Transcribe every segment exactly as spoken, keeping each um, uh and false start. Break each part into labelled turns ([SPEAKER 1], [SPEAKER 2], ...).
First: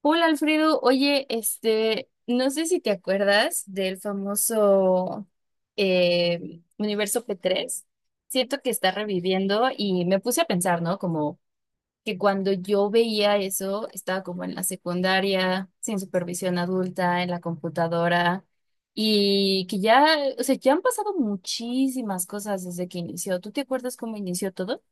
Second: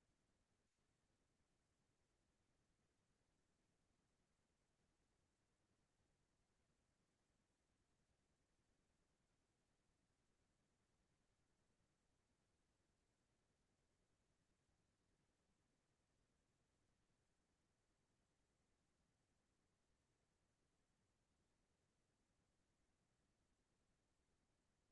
[SPEAKER 1] Hola Alfredo, oye, este, no sé si te acuerdas del famoso eh, Universo p tres. Siento que está reviviendo y me puse a pensar, ¿no? Como que cuando yo veía eso, estaba como en la secundaria, sin supervisión adulta, en la computadora, y que ya, o sea, ya han pasado muchísimas cosas desde que inició. ¿Tú te acuerdas cómo inició todo?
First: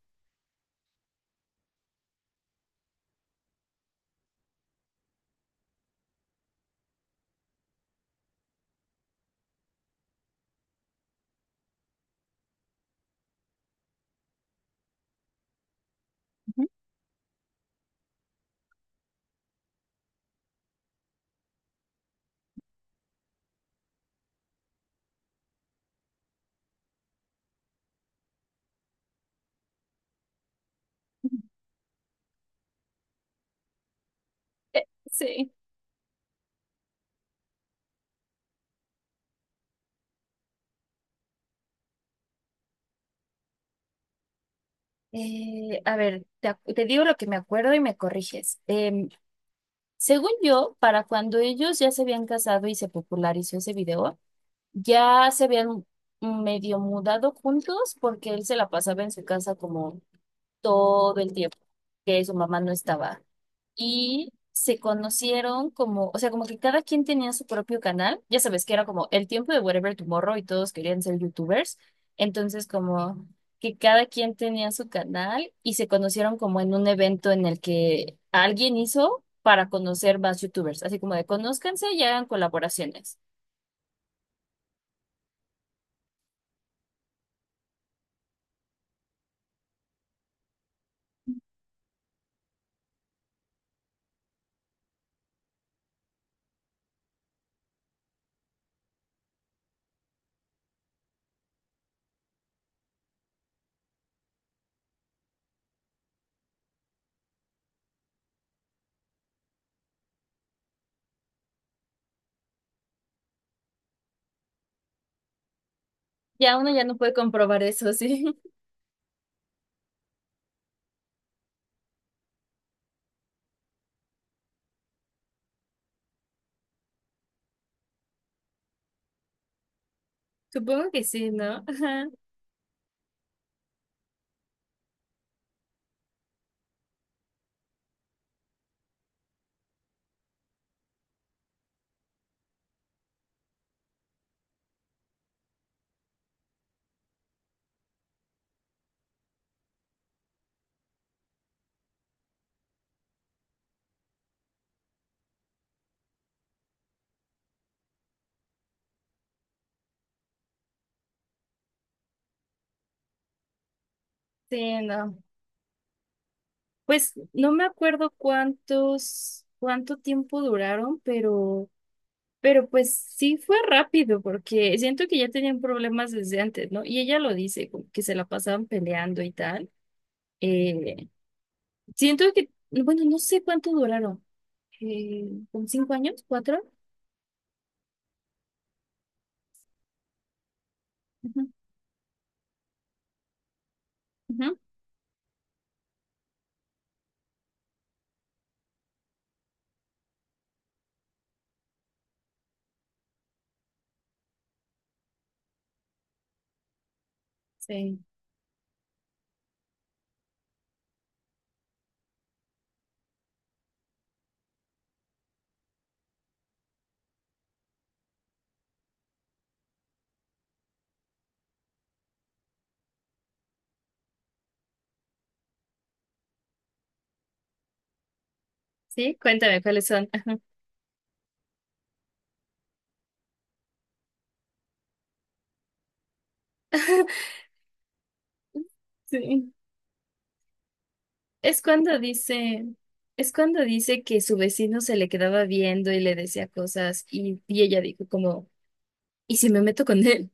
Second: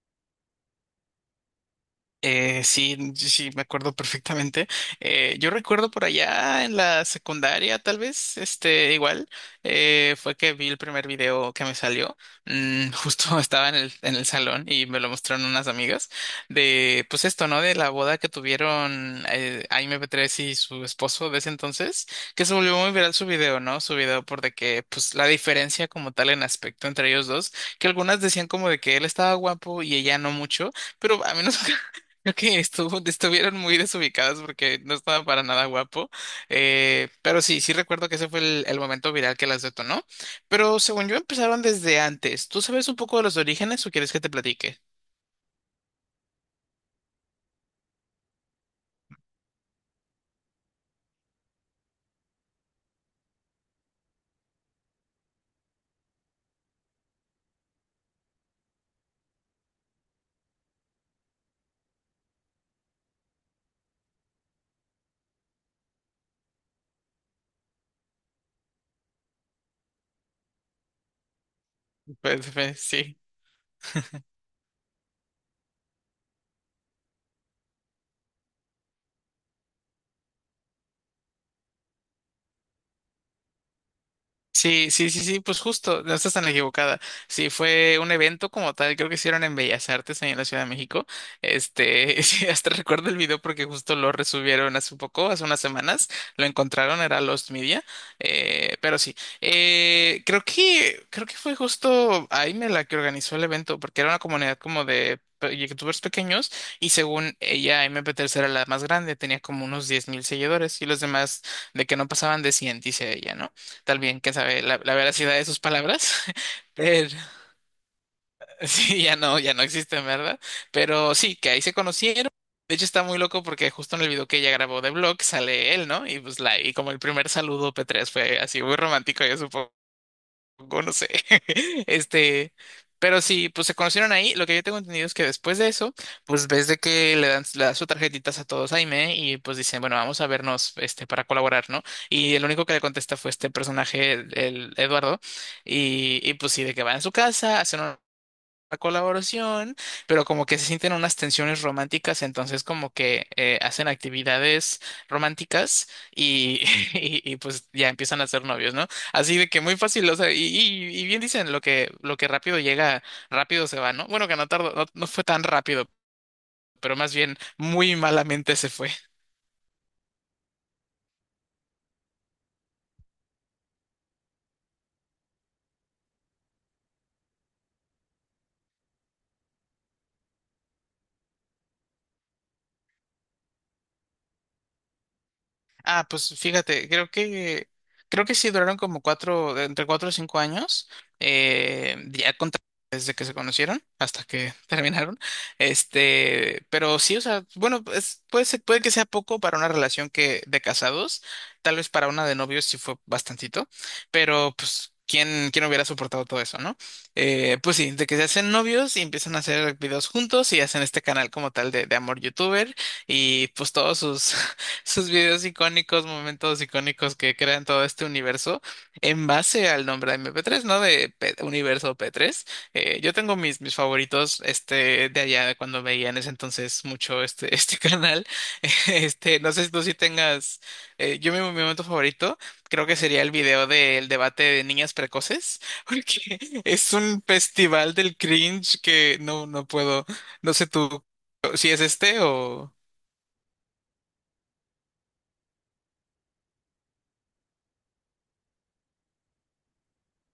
[SPEAKER 2] Eh, sí, sí, sí, me acuerdo perfectamente. Eh, yo recuerdo por allá en la secundaria, tal vez, este, igual, eh, fue que vi el primer video que me salió. Mm. Justo estaba en el, en el salón y me lo mostraron unas amigas de, pues esto, ¿no? De la boda que tuvieron, eh, Aime Petrés y su esposo de ese entonces, que se volvió muy viral su video, ¿no? Su video por de que, pues, la diferencia como tal en aspecto entre ellos dos, que algunas decían como de que él estaba guapo y ella no mucho. Pero a mí no. Creo que estuvo, estuvieron muy desubicadas porque
[SPEAKER 1] Eh,
[SPEAKER 2] no estaba para
[SPEAKER 1] Sí.
[SPEAKER 2] nada guapo. Eh, pero sí, sí recuerdo que ese fue el, el momento viral que las detonó. Pero según yo empezaron desde antes. ¿Tú sabes un poco de los orígenes o quieres que te platique?
[SPEAKER 1] Eh, a ver, te, ac- te digo lo que me acuerdo y me corriges. Em, Según yo, para cuando ellos ya se habían casado y se popularizó ese video, ya se habían medio mudado juntos porque él se la pasaba en su casa como todo el tiempo que su mamá no estaba y se conocieron como, o sea, como que cada quien tenía su propio canal, ya sabes que era como el tiempo de Whatever Tomorrow y todos querían ser youtubers,
[SPEAKER 2] Pues,
[SPEAKER 1] entonces
[SPEAKER 2] pues, sí.
[SPEAKER 1] como que cada quien tenía su canal y se conocieron como en un evento en el que alguien hizo para conocer más youtubers, así como de conózcanse y hagan colaboraciones.
[SPEAKER 2] Sí, sí, sí, sí, pues justo, no estás tan equivocada. Sí, fue un evento como tal, creo que hicieron en Bellas Artes ahí en la Ciudad de México. Este, sí, hasta recuerdo el video porque justo lo resubieron hace poco, hace unas semanas, lo encontraron, era Lost Media. Eh, pero sí, eh, creo que, creo que fue justo Aime la que organizó el evento, porque era una comunidad como de pe- youtubers pequeños y según ella, mp P tercera la más grande, tenía como unos diez mil seguidores y los demás de que no pasaban de cien dice ella, ¿no? Tal bien, quién sabe, la, la veracidad de sus palabras.
[SPEAKER 1] Ya uno ya no
[SPEAKER 2] Pero
[SPEAKER 1] puede comprobar eso, ¿sí?
[SPEAKER 2] sí, ya no, ya no existen, ¿verdad? Pero sí, que ahí se conocieron. De hecho, está muy loco porque justo en el video que ella grabó de vlog sale él, ¿no? Y pues la, y como el primer saludo pe tres fue así muy romántico, yo supongo o
[SPEAKER 1] Supongo
[SPEAKER 2] no
[SPEAKER 1] que
[SPEAKER 2] sé.
[SPEAKER 1] sí, ¿no? Ajá.
[SPEAKER 2] Este, pero sí, pues se conocieron ahí. Lo que yo tengo entendido es que después de eso, pues ves de que le dan, le da sus tarjetitas a todos Jaime y pues dicen, bueno, vamos a vernos, este, para colaborar, ¿no? Y el único que le contesta fue este personaje, el, el Eduardo, y, y pues sí, de que va a su casa, hacen la colaboración, pero como que se sienten unas tensiones románticas, entonces como que eh, hacen actividades románticas y, y, y, pues ya empiezan a ser novios, ¿no? Así de que muy fácil, o sea, y, y- y bien dicen lo que, lo que rápido llega, rápido se va, ¿no? Bueno, que no tardó,
[SPEAKER 1] Sí,
[SPEAKER 2] no, no
[SPEAKER 1] no.
[SPEAKER 2] fue tan rápido, pero
[SPEAKER 1] Pues
[SPEAKER 2] más bien
[SPEAKER 1] no me
[SPEAKER 2] muy
[SPEAKER 1] acuerdo
[SPEAKER 2] malamente se fue.
[SPEAKER 1] cuántos, cuánto tiempo duraron, pero Pero pues sí fue rápido, porque siento que ya tenían problemas desde antes, ¿no? Y ella lo dice, como que se la pasaban peleando y tal. Eh, Siento que, bueno, no sé cuánto duraron, eh, ¿como cinco
[SPEAKER 2] Ah,
[SPEAKER 1] años?
[SPEAKER 2] pues
[SPEAKER 1] ¿Cuatro?
[SPEAKER 2] fíjate, creo que creo que sí duraron como cuatro, de entre cuatro o cinco años,
[SPEAKER 1] Ujú,
[SPEAKER 2] eh, ya con- desde que se conocieron hasta que
[SPEAKER 1] ujú.
[SPEAKER 2] terminaron. Este, pero sí, o sea, bueno, es- puede ser- puede que sea poco para una relación que de casados, tal vez para una de novios sí fue bastantito, pero pues quién, quién hubiera soportado todo eso, ¿no? Eh, pues sí,
[SPEAKER 1] Sí,
[SPEAKER 2] de que se hacen novios y empiezan a hacer videos juntos y hacen este canal como tal de, de amor youtuber y pues todos sus sus videos icónicos, momentos icónicos que crean todo este universo en base al nombre de eme pe tres, ¿no? De P- Universo pe tres. Eh, yo tengo mis, mis favoritos, este, de allá, de cuando veía en ese entonces mucho este, este canal.
[SPEAKER 1] sí,
[SPEAKER 2] Este, no
[SPEAKER 1] cuéntame
[SPEAKER 2] sé si tú
[SPEAKER 1] cuáles
[SPEAKER 2] sí
[SPEAKER 1] son.
[SPEAKER 2] tengas, eh, yo mi, mi momento favorito creo que sería el video del debate de niñas precoces, porque es un festival del cringe que no,
[SPEAKER 1] Sí.
[SPEAKER 2] no puedo, no sé tú
[SPEAKER 1] Es
[SPEAKER 2] si es
[SPEAKER 1] cuando
[SPEAKER 2] este
[SPEAKER 1] dice,
[SPEAKER 2] o.
[SPEAKER 1] es cuando dice que su vecino se le quedaba viendo y le decía cosas, y, y ella dijo como, ¿y si me meto con él?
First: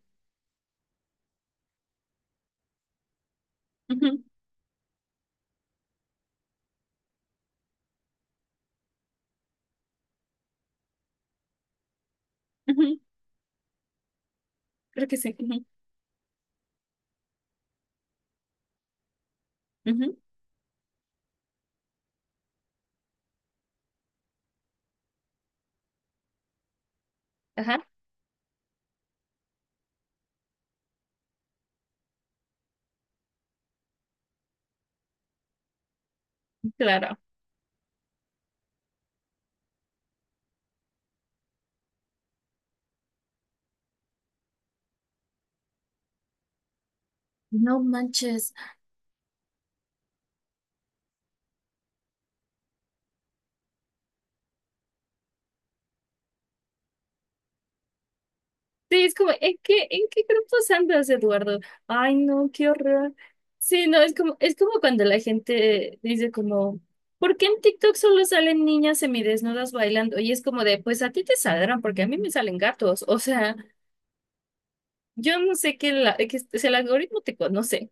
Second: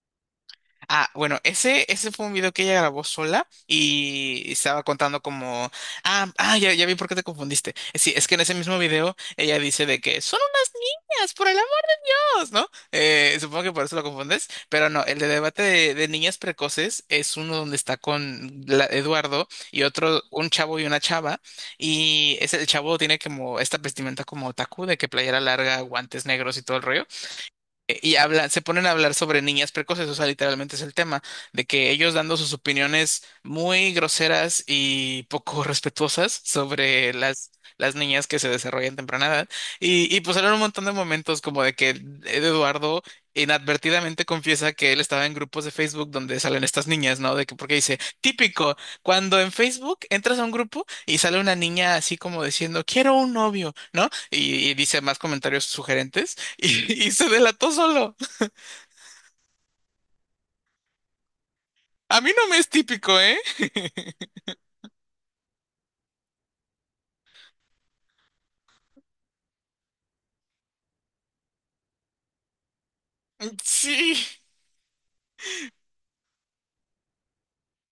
[SPEAKER 2] Ah, bueno, ese, ese fue un video que ella grabó sola
[SPEAKER 1] Ujú,
[SPEAKER 2] y estaba contando como, ah, ah, ya, ya vi por qué te confundiste. Eh, Sí, es que en ese mismo video ella dice de que son unas niñas, por el amor, ¿no?
[SPEAKER 1] ujú,
[SPEAKER 2] Eh, supongo que por eso lo confundes, pero no,
[SPEAKER 1] creo que
[SPEAKER 2] el de
[SPEAKER 1] sí.
[SPEAKER 2] debate
[SPEAKER 1] Ujú,
[SPEAKER 2] de, de niñas precoces es uno donde está con la- Eduardo y
[SPEAKER 1] ujú,
[SPEAKER 2] otro, un chavo y una chava, y es el chavo tiene como esta vestimenta como otaku de que playera larga, guantes negros y todo el rollo.
[SPEAKER 1] ajá.
[SPEAKER 2] Eh, Y habla, se ponen a hablar sobre niñas precoces, o sea, literalmente es el tema, de que ellos dando sus opiniones muy groseras y poco respetuosas sobre
[SPEAKER 1] Claro.
[SPEAKER 2] las, las niñas que se desarrollan temprana edad. Y, y pues eran un montón de momentos como de que Eduardo inadvertidamente confiesa que él estaba en grupos de Facebook donde salen estas niñas, ¿no? De que porque
[SPEAKER 1] No
[SPEAKER 2] dice,
[SPEAKER 1] manches.
[SPEAKER 2] típico, cuando en Facebook entras a un grupo y sale una niña así como diciendo, quiero un novio, ¿no? Y, y dice más comentarios sugerentes. Y, y se delató solo.
[SPEAKER 1] Sí, es como, ¿en qué, en qué grupos andas, Eduardo? Ay,
[SPEAKER 2] A mí no
[SPEAKER 1] no,
[SPEAKER 2] me
[SPEAKER 1] qué
[SPEAKER 2] es
[SPEAKER 1] horror.
[SPEAKER 2] típico, ¿eh?
[SPEAKER 1] Sí, no, es como, es como cuando la gente dice como, ¿por qué en TikTok solo salen niñas semidesnudas bailando? Y es como de, pues a ti te saldrán, porque a mí me salen gatos. O sea,
[SPEAKER 2] Sí.
[SPEAKER 1] yo no sé qué, la, que es si el algoritmo te conoce.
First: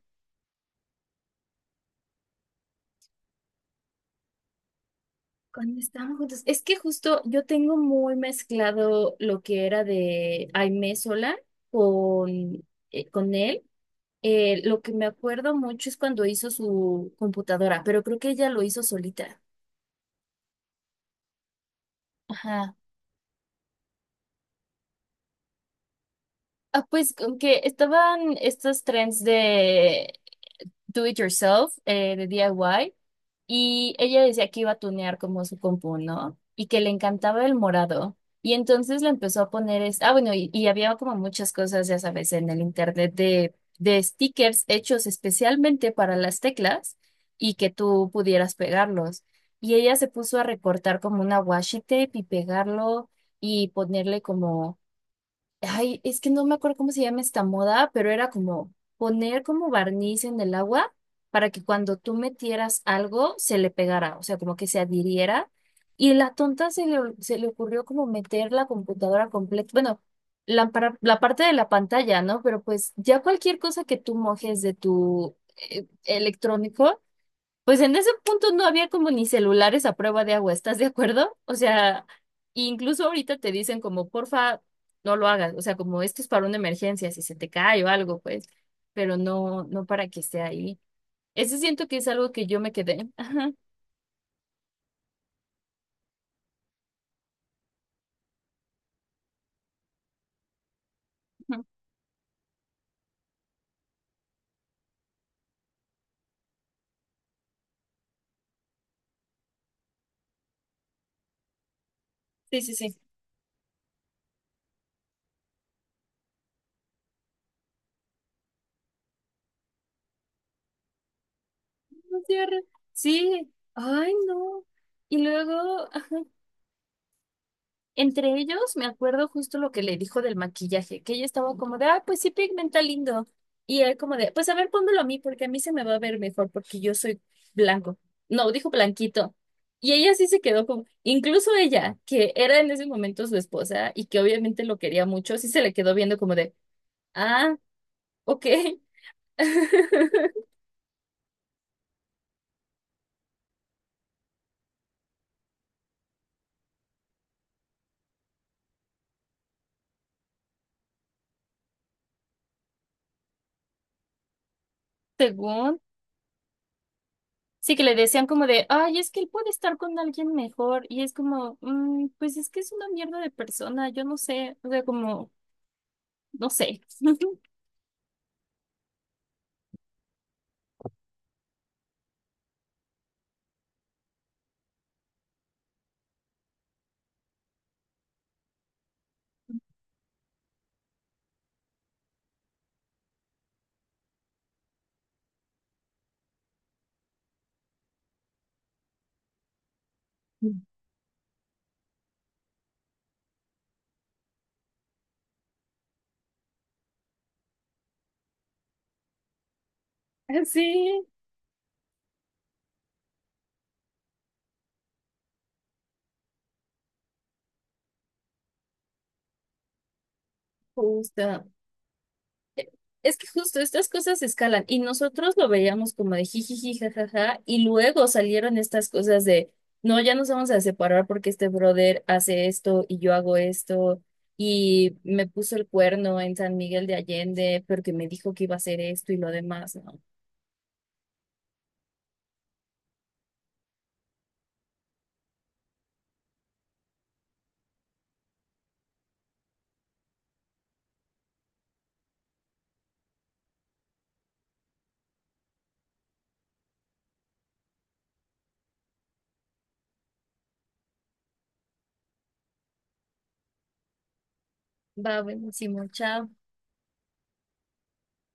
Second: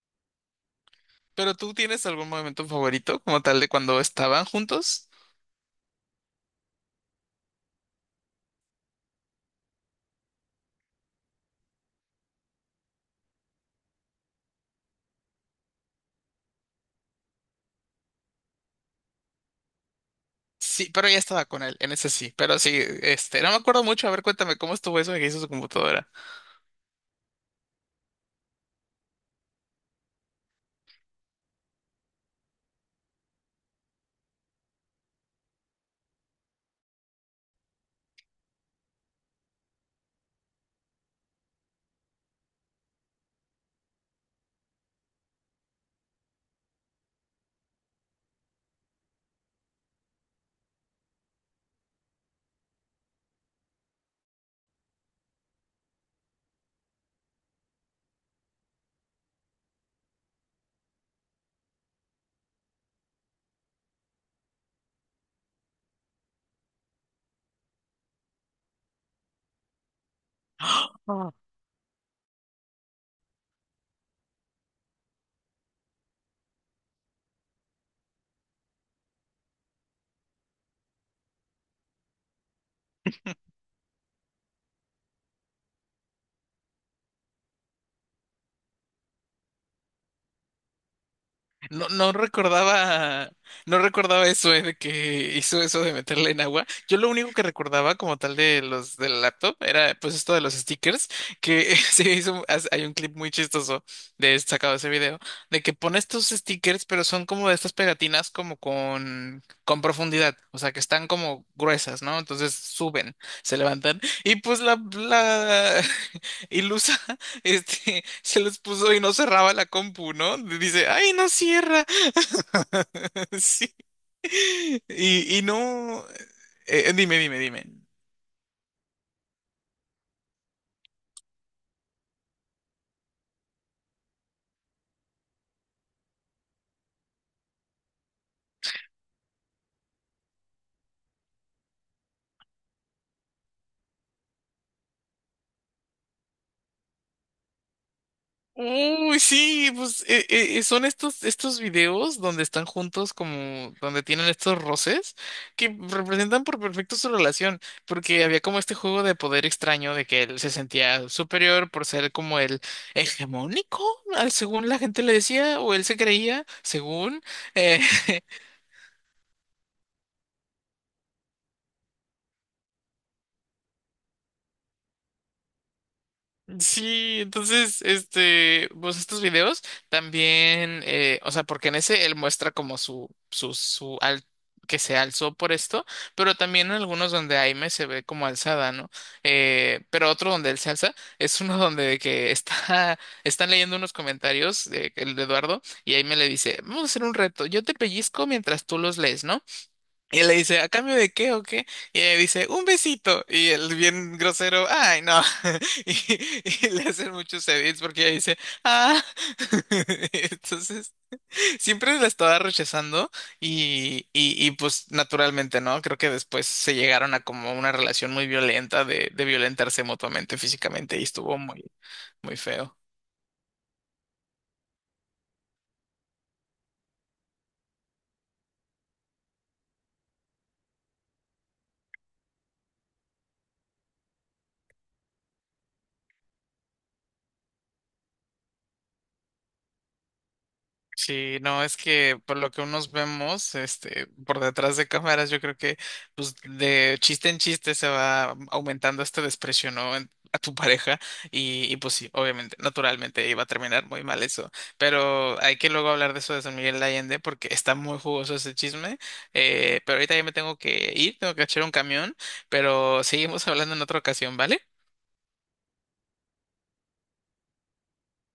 [SPEAKER 2] ¿Pero tú tienes algún momento favorito como tal de cuando estaban juntos?
[SPEAKER 1] Cuando estábamos juntos, es que justo yo tengo muy mezclado lo que era de Aimee sola con, eh, con él. Eh, lo que me acuerdo mucho es cuando hizo su computadora, pero creo que ella lo hizo solita.
[SPEAKER 2] Sí, pero ya estaba con él, en ese sí. Pero sí,
[SPEAKER 1] Ajá.
[SPEAKER 2] este, no me acuerdo mucho. A ver, cuéntame cómo estuvo eso de que hizo su computadora.
[SPEAKER 1] Ah, pues con que estaban estos trends de do it yourself, eh, de D I Y. Y ella decía que iba a tunear como su compu, ¿no? Y que le encantaba el morado. Y entonces le empezó a poner, es... ah, bueno, y, y había como muchas cosas, ya sabes, en el internet de, de stickers hechos especialmente para las teclas y que tú pudieras pegarlos. Y ella se puso a recortar como una washi tape y pegarlo y ponerle como ay, es que no me acuerdo cómo se llama esta moda, pero era como poner como barniz en el agua para que cuando tú metieras algo se le pegara, o sea, como que se adhiriera. Y la tonta se le, se le ocurrió como meter la computadora completa, bueno, la, para- la parte de la pantalla, ¿no? Pero pues ya cualquier cosa que tú mojes de tu eh, electrónico pues en ese punto no había como ni celulares a prueba de agua, ¿estás de acuerdo? O sea, incluso ahorita te dicen como, porfa, no lo hagas, o sea, como esto es para una emergencia, si se te cae o algo, pues, pero no, no para que esté ahí. Ese siento
[SPEAKER 2] No,
[SPEAKER 1] que es
[SPEAKER 2] no
[SPEAKER 1] algo que yo me quedé.
[SPEAKER 2] recordaba,
[SPEAKER 1] Ajá,
[SPEAKER 2] no recordaba eso, eh, de que hizo eso de meterle en agua. Yo lo único que recordaba como tal de los del laptop era pues esto de los stickers, que se hizo, hace- hay un clip muy chistoso de sacado de ese video, de que pone estos stickers, pero son como de estas pegatinas como con, con profundidad, o sea que están como gruesas, ¿no? Entonces
[SPEAKER 1] sí, sí, sí.
[SPEAKER 2] suben, se levantan, y pues la, la ilusa este, se los puso y no cerraba la compu, ¿no? Dice, ay, no cierra.
[SPEAKER 1] No cierre. Sí,
[SPEAKER 2] Sí.
[SPEAKER 1] ay, no. Y
[SPEAKER 2] Y, y
[SPEAKER 1] luego,
[SPEAKER 2] no. eh, eh, dime, dime, dime.
[SPEAKER 1] entre ellos, me acuerdo justo lo que le dijo del maquillaje, que ella estaba como de, ah, pues sí, pigmenta lindo. Y él como de, pues a ver, pónmelo a mí, porque a mí se me va a ver mejor, porque yo soy blanco. No, dijo blanquito. Y ella sí se quedó como, incluso ella, que era en ese momento su esposa y que obviamente lo quería mucho, sí se le quedó viendo como de, ah, ok.
[SPEAKER 2] Uy, sí, pues eh, eh, eh, son estos, estos videos donde están juntos como donde tienen estos roces que representan por perfecto su relación, porque había como este juego de poder extraño de que él se sentía superior por ser como el hegemónico. Al- según la gente le decía, o
[SPEAKER 1] Según,
[SPEAKER 2] él se creía, según.
[SPEAKER 1] sí
[SPEAKER 2] eh,
[SPEAKER 1] que le decían como de, ay, es que él puede estar con alguien mejor. Y es como, "Mm, pues es que es una mierda de persona, yo no sé, o sea, como... no sé.
[SPEAKER 2] Sí, entonces, este, pues estos videos también, eh, o sea, porque en ese él muestra como su, su, su, al que se alzó por esto, pero también en algunos donde Aime se ve como alzada, ¿no? Eh, pero otro donde él se alza es uno donde de que está, están leyendo unos comentarios de, el de Eduardo y Aime le dice, vamos a hacer un reto, yo te pellizco mientras tú los lees, ¿no? Y él le dice, ¿a cambio de qué o qué? Y ella dice, un besito. Y él bien grosero, ay, no. Y, y le hacen muchos edits porque ella dice, ah. Entonces,
[SPEAKER 1] Sí,
[SPEAKER 2] siempre la estaba rechazando y, y, y pues naturalmente, ¿no? Creo que después se llegaron a como una relación muy violenta de, de violentarse mutuamente físicamente y estuvo
[SPEAKER 1] justo.
[SPEAKER 2] muy, muy feo.
[SPEAKER 1] Es que justo estas cosas escalan y nosotros lo veíamos como de jijiji, jajaja, y luego salieron estas cosas de, no, ya nos vamos a separar porque este brother hace esto y yo hago esto y me puso el cuerno en San Miguel de Allende porque me dijo que iba a hacer esto y lo demás, ¿no?
[SPEAKER 2] Sí, no, es que por lo que unos vemos, este, por detrás de cámaras, yo creo que pues de chiste en chiste se va aumentando este desprecio, ¿no? en- a tu pareja y, y, pues sí, obviamente, naturalmente iba a terminar muy mal eso, pero hay que luego hablar de eso de San Miguel de Allende porque está muy jugoso ese chisme, eh, pero ahorita ya me tengo que ir, tengo que echar un camión, pero seguimos hablando en otra ocasión, ¿vale?
[SPEAKER 1] Va, buenísimo, chao.